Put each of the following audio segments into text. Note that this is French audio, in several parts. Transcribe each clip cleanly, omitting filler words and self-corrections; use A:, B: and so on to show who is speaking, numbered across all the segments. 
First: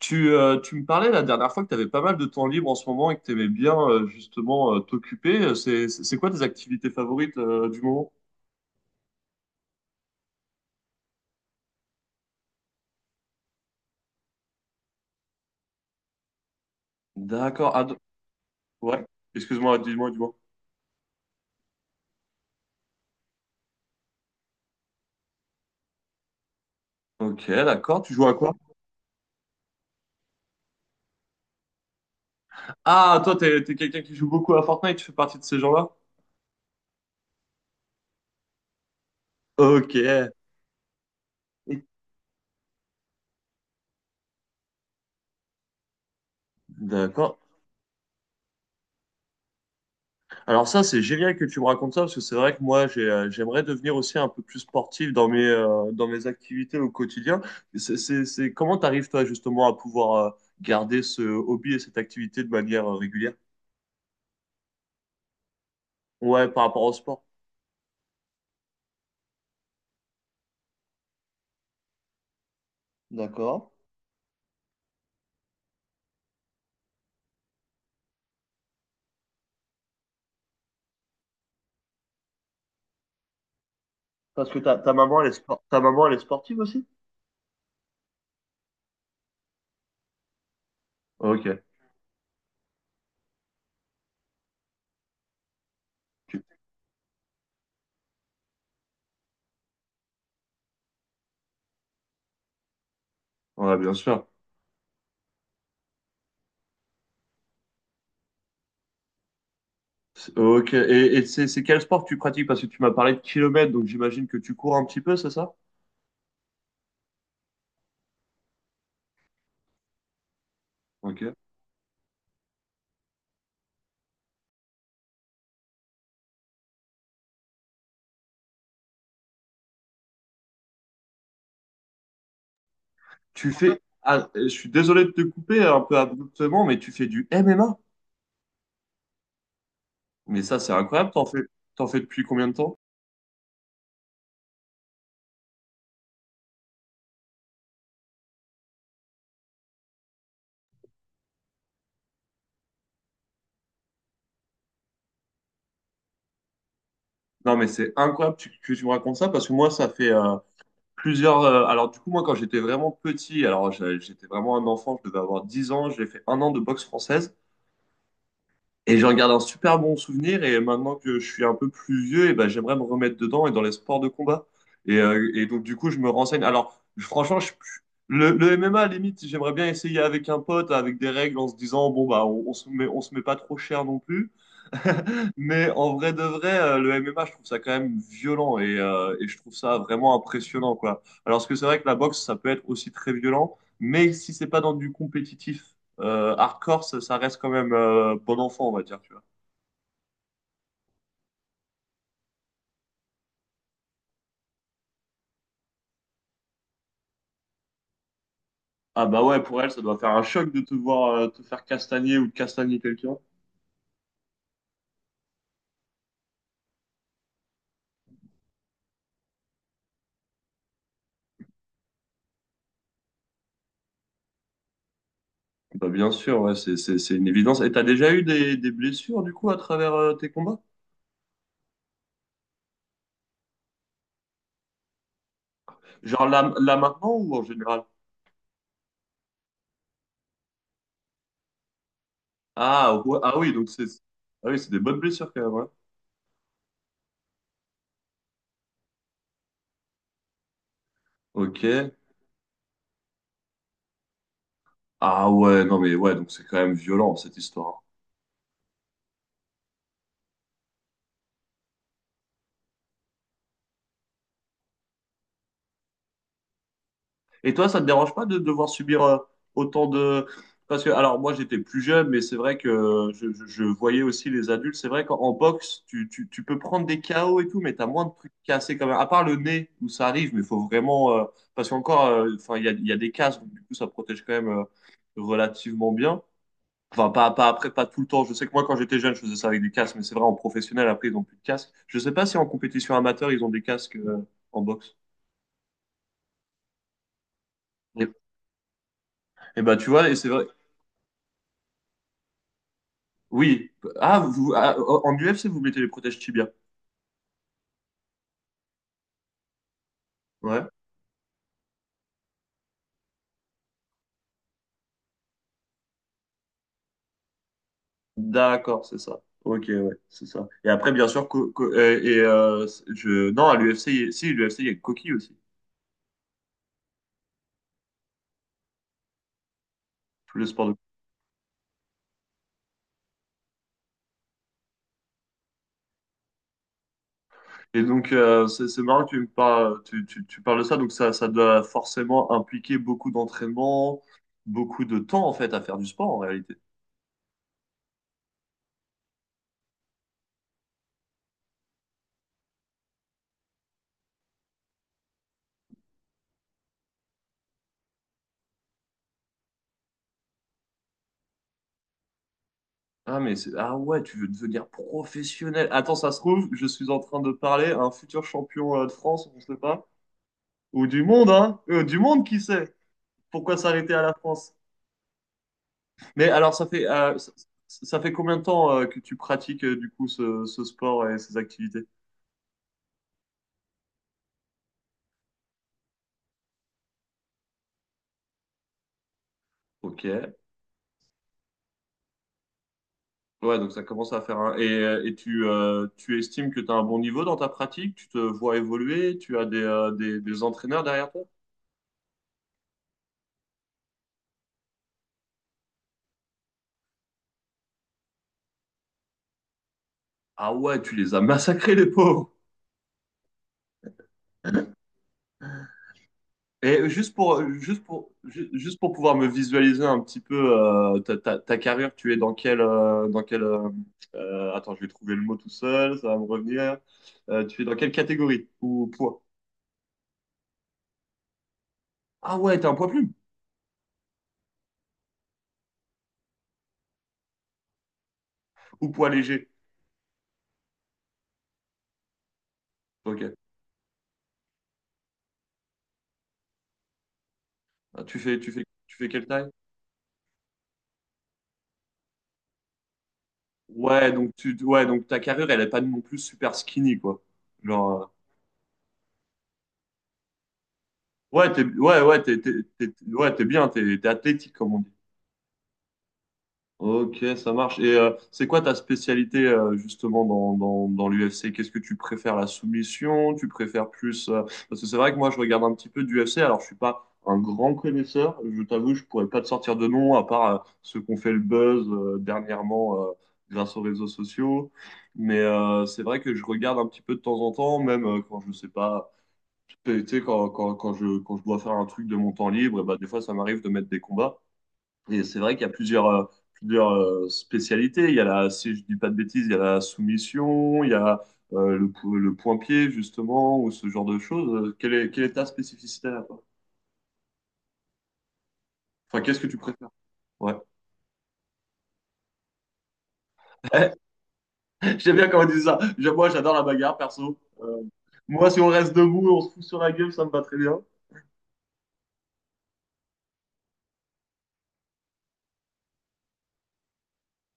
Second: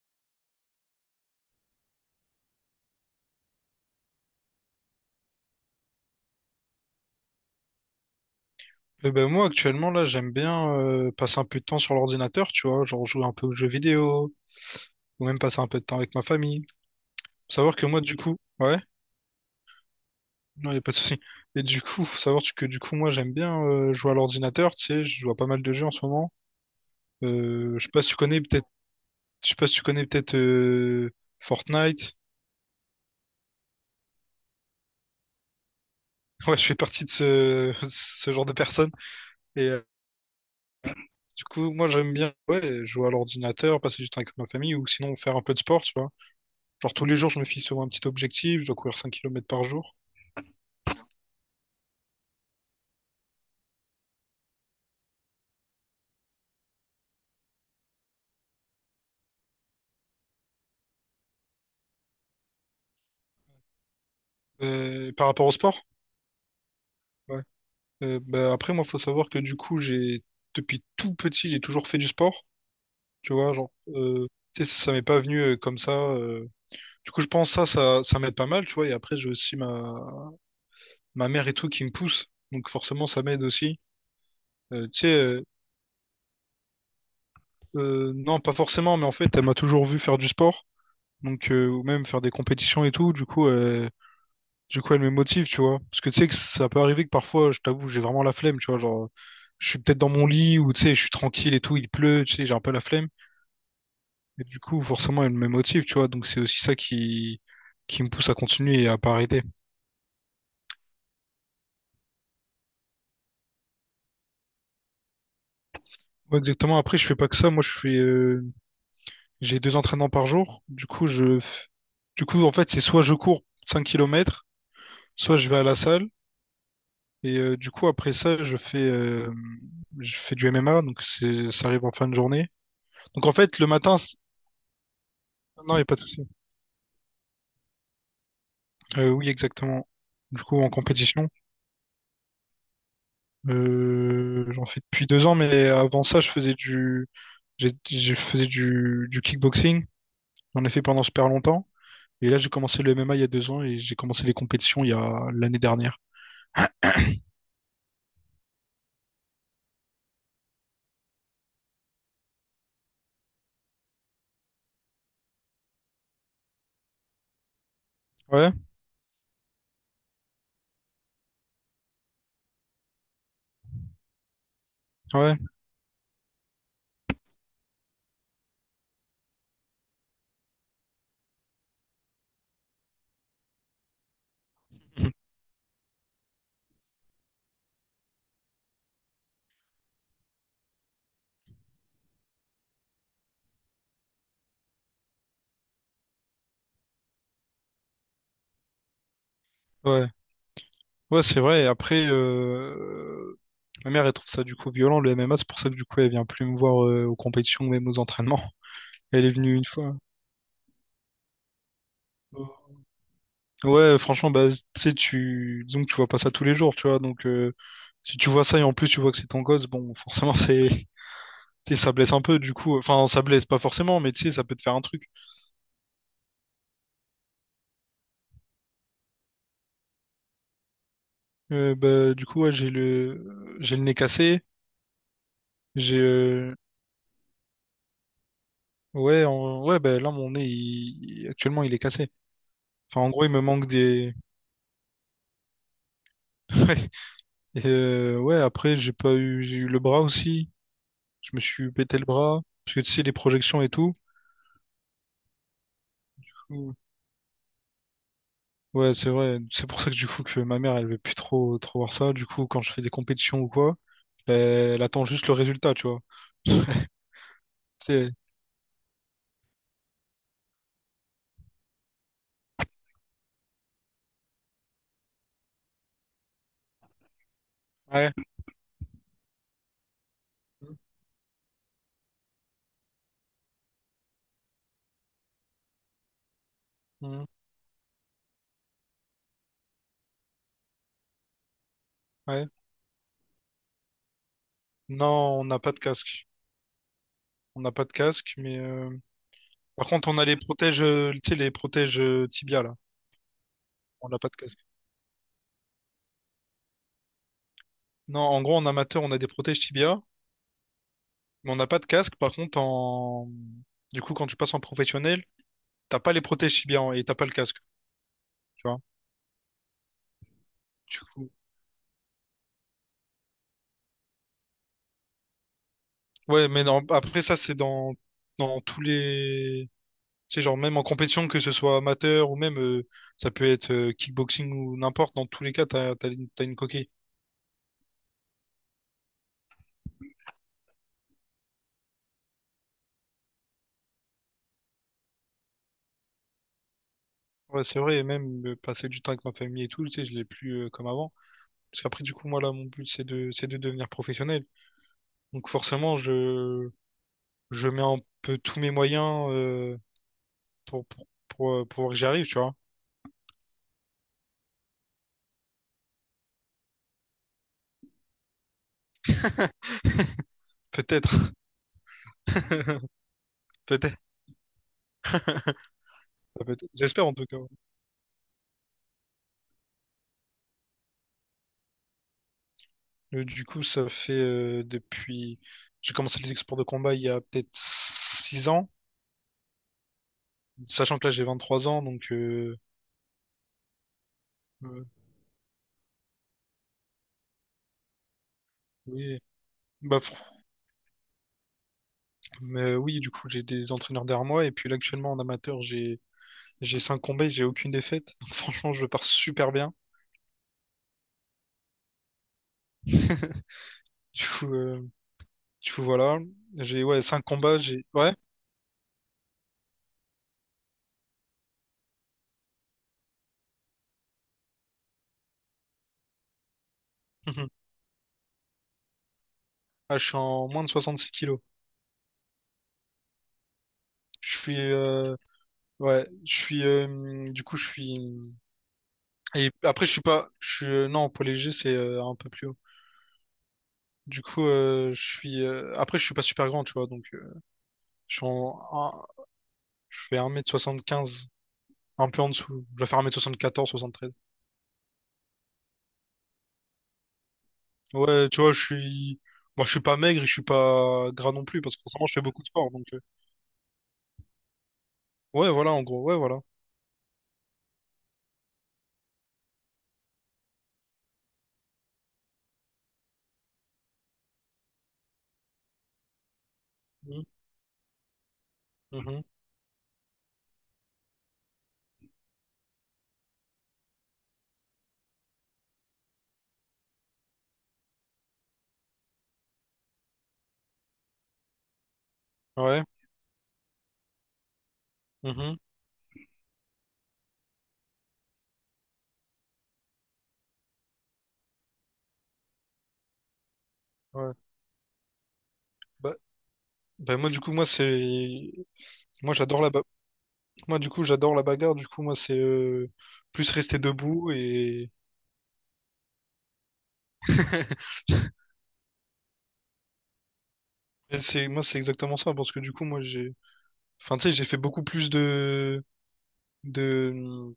A: Tu me parlais la dernière fois que tu avais pas mal de temps libre en ce moment et que tu aimais bien justement t'occuper. C'est quoi tes activités favorites du moment?
B: Eh ben moi actuellement là j'aime bien passer un peu de temps sur l'ordinateur, tu vois, genre jouer un peu aux jeux vidéo, ou même passer un peu de temps avec ma famille. Faut
A: D'accord.
B: savoir
A: Ah,
B: que moi du coup, ouais,
A: ouais. Excuse-moi, dis-moi, dis-moi.
B: non y a pas de souci. Et du coup, faut savoir que du coup moi j'aime bien jouer à l'ordinateur, tu sais, je joue à pas mal de jeux en ce moment.
A: Ok,
B: Je sais
A: d'accord.
B: pas si
A: Tu
B: tu
A: joues à
B: connais
A: quoi?
B: peut-être, je sais pas si tu connais peut-être Fortnite.
A: Ah, toi, t'es quelqu'un qui joue beaucoup à Fortnite. Tu fais partie de ces gens-là?
B: Ouais, je fais partie de ce, ce genre de personnes. Et
A: Ok.
B: du coup moi j'aime bien ouais jouer à l'ordinateur, passer du temps avec ma famille ou sinon faire un peu de sport, tu vois. Genre tous les jours,
A: D'accord.
B: je me fixe sur un petit objectif, je dois courir 5 km par jour.
A: Alors ça, c'est génial que tu me racontes ça, parce que c'est vrai que moi, j'aimerais devenir aussi un peu plus sportif dans dans mes activités au quotidien. Comment t'arrives, toi, justement, à pouvoir garder ce hobby et cette activité de manière régulière?
B: Par rapport au sport,
A: Ouais, par rapport au sport.
B: ouais. Bah, après, moi, faut savoir que du coup, j'ai depuis tout petit, j'ai toujours fait du sport. Tu vois,
A: D'accord.
B: genre, tu sais, ça m'est pas venu comme ça. Du coup, je pense ça m'aide pas mal, tu vois. Et après, j'ai aussi ma mère et tout qui me pousse. Donc forcément, ça m'aide aussi.
A: Parce que ta, ta
B: Tu sais,
A: maman, ta maman, elle est sportive aussi?
B: non, pas forcément, mais en fait, elle m'a toujours vu faire du sport. Donc,
A: Ok,
B: ou même faire des compétitions et tout. Du coup, elle me motive, tu vois. Parce que tu sais que ça peut arriver que parfois, je t'avoue, j'ai vraiment la flemme, tu vois. Genre, je suis peut-être dans mon lit ou tu sais, je suis tranquille et tout, il pleut, tu sais, j'ai un peu la flemme.
A: ouais, bien sûr.
B: Et du coup, forcément, elle me motive, tu vois. Donc, c'est aussi ça qui me pousse à continuer et à pas arrêter.
A: Ok, et c'est quel sport que tu pratiques? Parce que tu m'as parlé de kilomètres, donc j'imagine que tu cours un petit peu, c'est ça?
B: Ouais, exactement. Après, je fais pas que ça. Moi, j'ai deux entraînements par jour. Du coup, je,
A: Ok.
B: f- du coup, en fait, c'est soit je cours 5 km soit je vais à la salle. Et du coup, après ça, je fais du MMA. Donc, ça arrive en fin de journée. Donc, en fait, le matin.
A: Je suis désolé de te couper
B: Non, il
A: un
B: n'y a pas
A: peu
B: de souci.
A: abruptement, mais tu fais du MMA.
B: Oui, exactement. Du
A: Mais
B: coup,
A: ça,
B: en
A: c'est incroyable.
B: compétition,
A: T'en fais depuis combien de temps?
B: j'en fais depuis 2 ans, mais avant ça, je faisais du kickboxing. J'en ai fait pendant super longtemps. Et là, j'ai commencé le MMA il y a 2 ans et j'ai commencé les compétitions il y a l'année dernière.
A: Non, mais c'est incroyable que tu me racontes ça parce que moi, ça fait plusieurs. Alors, du coup, moi, quand j'étais vraiment petit, alors j'étais vraiment un enfant, je devais avoir 10 ans, j'ai fait un an de boxe française.
B: Ouais,
A: Et j'en garde un super bon souvenir. Et maintenant que je suis un peu plus vieux, et ben, j'aimerais me remettre dedans et dans les sports de combat.
B: ouais,
A: Et donc, du coup, je me renseigne. Alors, franchement, le MMA, à la limite, j'aimerais bien essayer avec un pote, avec des règles, en se disant, bon, bah, on on se met pas trop cher non plus. Mais en vrai de vrai, le MMA, je trouve ça quand même violent et je trouve ça vraiment impressionnant, quoi. Alors que c'est vrai que la boxe, ça peut être aussi très violent, mais si c'est pas dans du compétitif hardcore, ça reste quand même bon enfant, on va dire, tu vois.
B: ouais. Ouais, c'est vrai. Et après, ma mère, elle trouve ça du coup violent, le MMA. C'est pour ça que du coup, elle vient plus me voir aux compétitions, même aux entraînements.
A: Ah bah
B: Elle est
A: ouais,
B: venue
A: pour
B: une
A: elle, ça
B: fois.
A: doit faire un choc de te voir te faire castagner ou de castagner quelqu'un.
B: Ouais, franchement, bah, tu sais, disons que tu vois pas ça tous les jours, tu vois. Donc, si tu vois ça et en plus tu vois que c'est ton gosse, bon, forcément, c'est, tu sais, ça blesse un peu, du coup. Enfin, ça blesse pas forcément, mais tu sais, ça peut te faire un truc.
A: Bah bien sûr, ouais, c'est une évidence. Et t'as déjà eu des blessures, du coup, à travers tes combats?
B: Bah, du coup, ouais, j'ai le nez cassé. J'ai,
A: Genre là,
B: euh,
A: là maintenant ou en général?
B: ouais, ouais, bah, là, mon nez, actuellement, il est cassé.
A: Ah,
B: Enfin, en
A: ouais,
B: gros, il
A: ah
B: me
A: oui,
B: manque
A: donc
B: des.
A: c'est des bonnes blessures quand même. Ouais.
B: Ouais. Et, ouais, après, j'ai pas eu, j'ai eu le bras aussi. Je me
A: Ok.
B: suis pété le bras. Parce que tu sais, les projections et tout.
A: Ah ouais, non mais ouais, donc c'est quand même violent cette histoire, hein.
B: Ouais, c'est vrai. C'est pour ça que du coup que ma mère, elle veut plus trop trop voir ça. Du coup, quand je fais des compétitions ou quoi, ben, elle attend juste le résultat, tu vois.
A: Et toi, ça te
B: C'est
A: dérange pas de devoir subir autant de... Parce que, alors moi j'étais plus jeune, mais c'est vrai que je voyais aussi les adultes. C'est vrai qu'en en boxe, tu peux prendre des KO et tout, mais t'as moins de
B: Ouais,
A: trucs cassés quand même. À part le nez, où ça arrive, mais il faut vraiment... Parce qu'encore, enfin, il y a des casques, donc du coup ça protège quand même relativement bien. Enfin,
B: mm,
A: pas après, pas tout le temps. Je sais que moi, quand j'étais jeune, je faisais ça avec du casque mais c'est vrai, en professionnel, après, ils n'ont plus de casque. Je sais pas si en
B: ouais.
A: compétition amateur, ils ont des casques en boxe.
B: Non, on n'a pas de casque. On n'a pas de
A: Et,
B: casque, mais
A: et bah,
B: par
A: tu
B: contre,
A: vois, et
B: on a
A: c'est vrai.
B: les protèges tibia là.
A: Oui.
B: On n'a
A: Ah,
B: pas de
A: vous,
B: casque.
A: ah, en UFC, vous mettez les protèges tibia.
B: Non, en gros, en amateur, on a des protèges tibia,
A: Ouais.
B: mais on n'a pas de casque. Par contre, en du coup, quand tu passes en professionnel, t'as pas les protèges tibia et t'as pas le casque, tu vois.
A: D'accord, c'est ça. Ok, ouais, c'est ça. Et après,
B: Du
A: bien sûr,
B: coup,
A: Non, à l'UFC, si, l'UFC, il y a coquille aussi.
B: ouais, mais non, après ça, c'est dans tous les... Tu
A: Tous
B: sais,
A: les
B: genre
A: sports.
B: même en compétition, que ce soit amateur ou même, ça peut être kickboxing ou n'importe, dans tous les cas, t'as une coquille.
A: Et donc, c'est marrant que tu me parles, tu parles de ça. Donc, ça doit forcément impliquer beaucoup d'entraînement, beaucoup de temps, en fait, à faire du sport, en réalité.
B: Ouais, c'est vrai, et même passer du temps avec ma famille et tout, tu sais, je l'ai plus comme avant. Parce qu'après, du coup, moi, là, mon but, c'est de devenir professionnel. Donc forcément, je mets un peu tous mes moyens pour que j'y arrive, tu vois.
A: Ah, mais c'est, ah ouais, tu veux devenir professionnel. Attends, ça se trouve, je suis en train de parler à un futur champion de France, on ne sait pas. Ou du
B: Peut-être,
A: monde, hein. Du monde, qui sait? Pourquoi s'arrêter
B: peut-être,
A: à la France? Mais alors,
B: peut-être. J'espère en tout cas.
A: ça fait combien de temps que tu pratiques, du coup, ce sport et ces activités?
B: Du coup, ça fait depuis. J'ai commencé les exports de combat il y a peut-être 6 ans,
A: Ok.
B: sachant que là j'ai 23 ans, donc
A: Ouais, donc ça commence à faire un... Et,
B: euh,
A: tu estimes que tu as un bon niveau dans ta pratique? Tu te vois évoluer?
B: oui.
A: Tu as des, euh,
B: Bah,
A: des, des entraîneurs derrière toi?
B: mais oui, du coup, j'ai des entraîneurs derrière moi, et puis là, actuellement en amateur, j'ai 5 combats et j'ai aucune défaite. Donc franchement, je pars super bien.
A: Ah ouais, tu les as massacrés, les pauvres!
B: Du coup, euh, du coup, voilà. J'ai
A: Et
B: ouais, 5 combats, j'ai. Ouais.
A: juste pour pouvoir me visualiser un petit peu ta carrière, tu es dans quel attends, je vais trouver le mot tout seul, ça va me revenir. Tu es dans quelle catégorie ou poids?
B: Ah, je suis en moins de 66 kilos.
A: Ah ouais, t'es un poids plume
B: Je suis Ouais, je suis du coup je suis
A: ou poids léger?
B: Et après, je suis pas. Non, poids léger, c'est un peu plus haut.
A: Ok.
B: Du coup, je suis. Après, je suis pas super grand, tu vois. Donc,
A: Ah,
B: je suis en. un-
A: tu fais quelle taille?
B: je fais 1,75 m un peu en dessous. Je vais faire 1,74 m soixante
A: Ouais,
B: treize.
A: ouais, donc ta carrure, elle est pas non plus super skinny, quoi. Genre,
B: Ouais, tu vois, je suis. Bon, je suis pas maigre et je suis pas gras non
A: ouais,
B: plus,
A: t'es,
B: parce que
A: ouais,
B: forcément, je fais
A: ouais, t'es,
B: beaucoup de
A: t'es,
B: sport. Donc,
A: t'es- ouais, t'es athlétique, comme on
B: ouais, voilà, en gros, ouais, voilà.
A: Ok, ça marche. Et c'est quoi ta spécialité justement dans l'UFC? Qu'est-ce que tu préfères, la soumission? Tu préfères plus... Parce que c'est vrai que moi, je regarde un petit peu d'UFC. Alors, je suis pas
B: Mhm,
A: un grand connaisseur. Je t'avoue, je
B: mhm,
A: pourrais pas te sortir de nom, à part ceux qu'on fait le buzz dernièrement grâce aux réseaux sociaux. Mais c'est vrai que je regarde un petit peu de temps en temps, même quand je sais pas... Tu sais, quand je dois faire un truc de mon temps libre, et
B: ouais,
A: bah, des fois, ça m'arrive de mettre des combats. Et c'est vrai
B: mhm,
A: qu'il y a plusieurs spécialités. Il y a si je dis pas de bêtises, il y a la soumission, il y a le point-pied, justement, ou ce genre de
B: ouais.
A: choses. Quelle est ta spécificité
B: Bah,
A: là, toi.
B: bah, moi, du coup, moi, c'est.
A: Enfin,
B: Moi,
A: qu'est-ce que tu
B: j'adore la ba...
A: préfères? Ouais.
B: Moi, du coup, j'adore la bagarre. Du coup, moi, c'est plus rester debout et.
A: J'aime bien quand on dit ça. Moi, j'adore la bagarre, perso. Moi, si on reste debout, on se fout sur la gueule, ça me va très bien.
B: Et moi, c'est exactement ça, parce que du coup, moi, enfin, tu sais, j'ai fait beaucoup plus de,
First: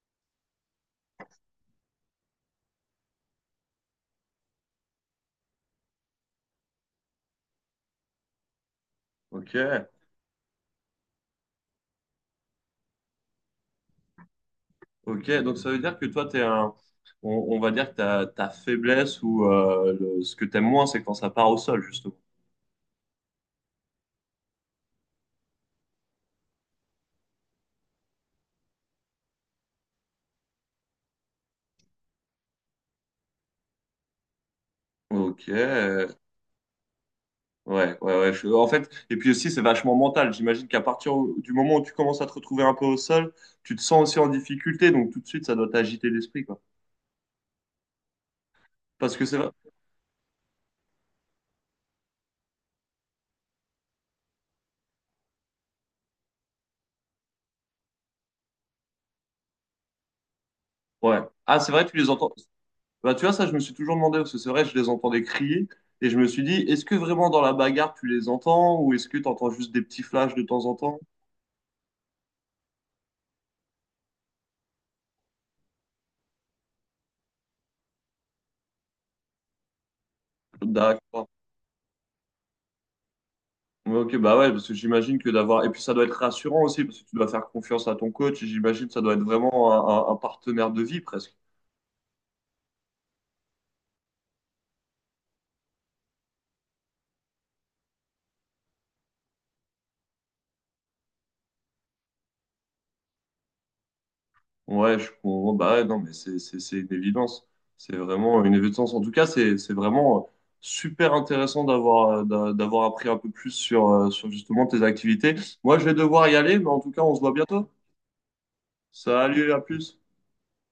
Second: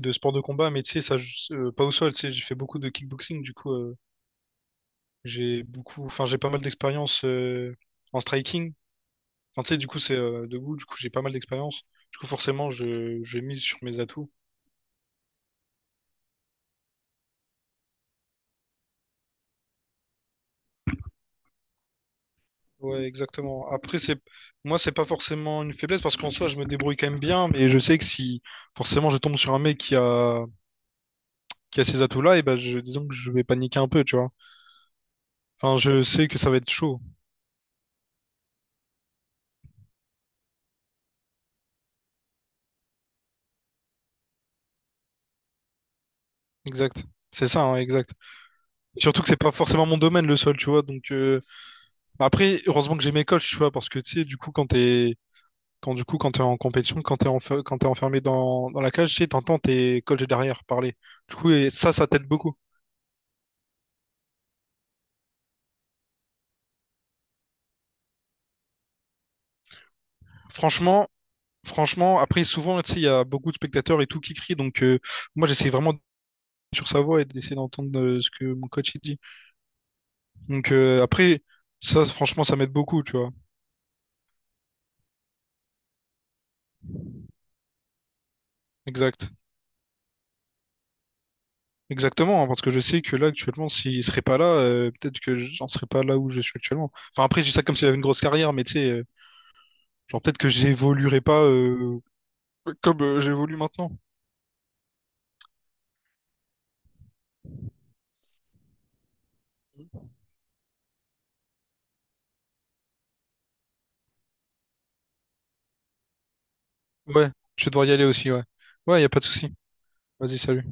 B: de sports de combat, mais tu sais, ça, pas au sol, tu sais, j'ai fait beaucoup de kickboxing, du coup, j'ai beaucoup, enfin, j'ai pas mal d'expérience en striking.
A: Ok,
B: Enfin, tu sais, du coup, c'est debout, du coup, j'ai pas mal d'expérience. Du coup, forcément, je mise sur mes atouts.
A: ok. Donc, ça veut dire que toi, t'es un... on, on va dire que ta faiblesse ou ce que t'aimes moins, c'est quand ça part au sol, justement.
B: Ouais, exactement. Après, moi, c'est pas forcément une faiblesse, parce qu'en soi, je me débrouille quand même bien, mais je sais que si, forcément, je tombe sur un mec qui a ces atouts-là, et ben, disons que je vais paniquer un peu, tu vois.
A: Ok,
B: Enfin, je sais que ça va être chaud.
A: ouais, ouais, ouais. En fait, et puis aussi, c'est vachement mental. J'imagine du moment où tu commences à te retrouver un peu au sol, tu te sens aussi en difficulté. Donc, tout de suite, ça doit t'agiter l'esprit, quoi.
B: Exact. C'est ça, hein, exact.
A: Parce
B: Surtout
A: que
B: que
A: c'est
B: c'est
A: vrai.
B: pas forcément mon domaine le sol, tu vois. Donc bah après, heureusement que j'ai mes coachs, tu vois, parce que tu sais, du coup, quand t'es en compétition, quand t'es enfermé dans la cage, tu sais, t'entends tes coachs derrière parler.
A: Ouais.
B: Du coup,
A: Ah,
B: et
A: c'est vrai,
B: ça,
A: tu
B: ça
A: les
B: t'aide
A: entends.
B: beaucoup.
A: Bah, tu vois, ça, je me suis toujours demandé, parce que c'est vrai, je les entendais crier. Et je me suis dit, est-ce que vraiment dans la bagarre, tu les entends? Ou est-ce que tu entends juste des petits flashs de temps en temps?
B: Franchement, franchement, après souvent, tu sais, il y a beaucoup de spectateurs et tout qui crient. Donc moi, j'essaie vraiment d'être sur sa voix et d'essayer d'entendre ce que mon coach il dit. Donc
A: D'accord.
B: après, ça, franchement, ça m'aide beaucoup, tu vois.
A: Ouais, Ok, bah ouais, parce que j'imagine que d'avoir. Et puis, ça doit être rassurant aussi, parce que tu dois faire confiance à ton coach. Et j'imagine que ça doit être
B: Exact.
A: vraiment un partenaire de vie, presque.
B: Exactement, hein, parce que je sais que là actuellement, s'il serait pas là, peut-être que j'en serais pas là où je suis actuellement. Enfin après, je dis ça comme s'il avait une grosse carrière, mais tu sais, genre peut-être que j'évoluerais pas comme j'évolue maintenant.
A: Ouais, je comprends. Bah ouais, non, mais c'est une évidence. C'est vraiment une évidence. En tout cas, c'est vraiment super intéressant d'avoir d'avoir appris un peu plus sur justement tes activités. Moi, je vais devoir y aller, mais en tout cas, on se
B: Ouais,
A: voit
B: je
A: bientôt.
B: vais devoir y aller aussi, ouais. Ouais, y a pas de
A: Salut,
B: souci.
A: à plus.
B: Vas-y, salut.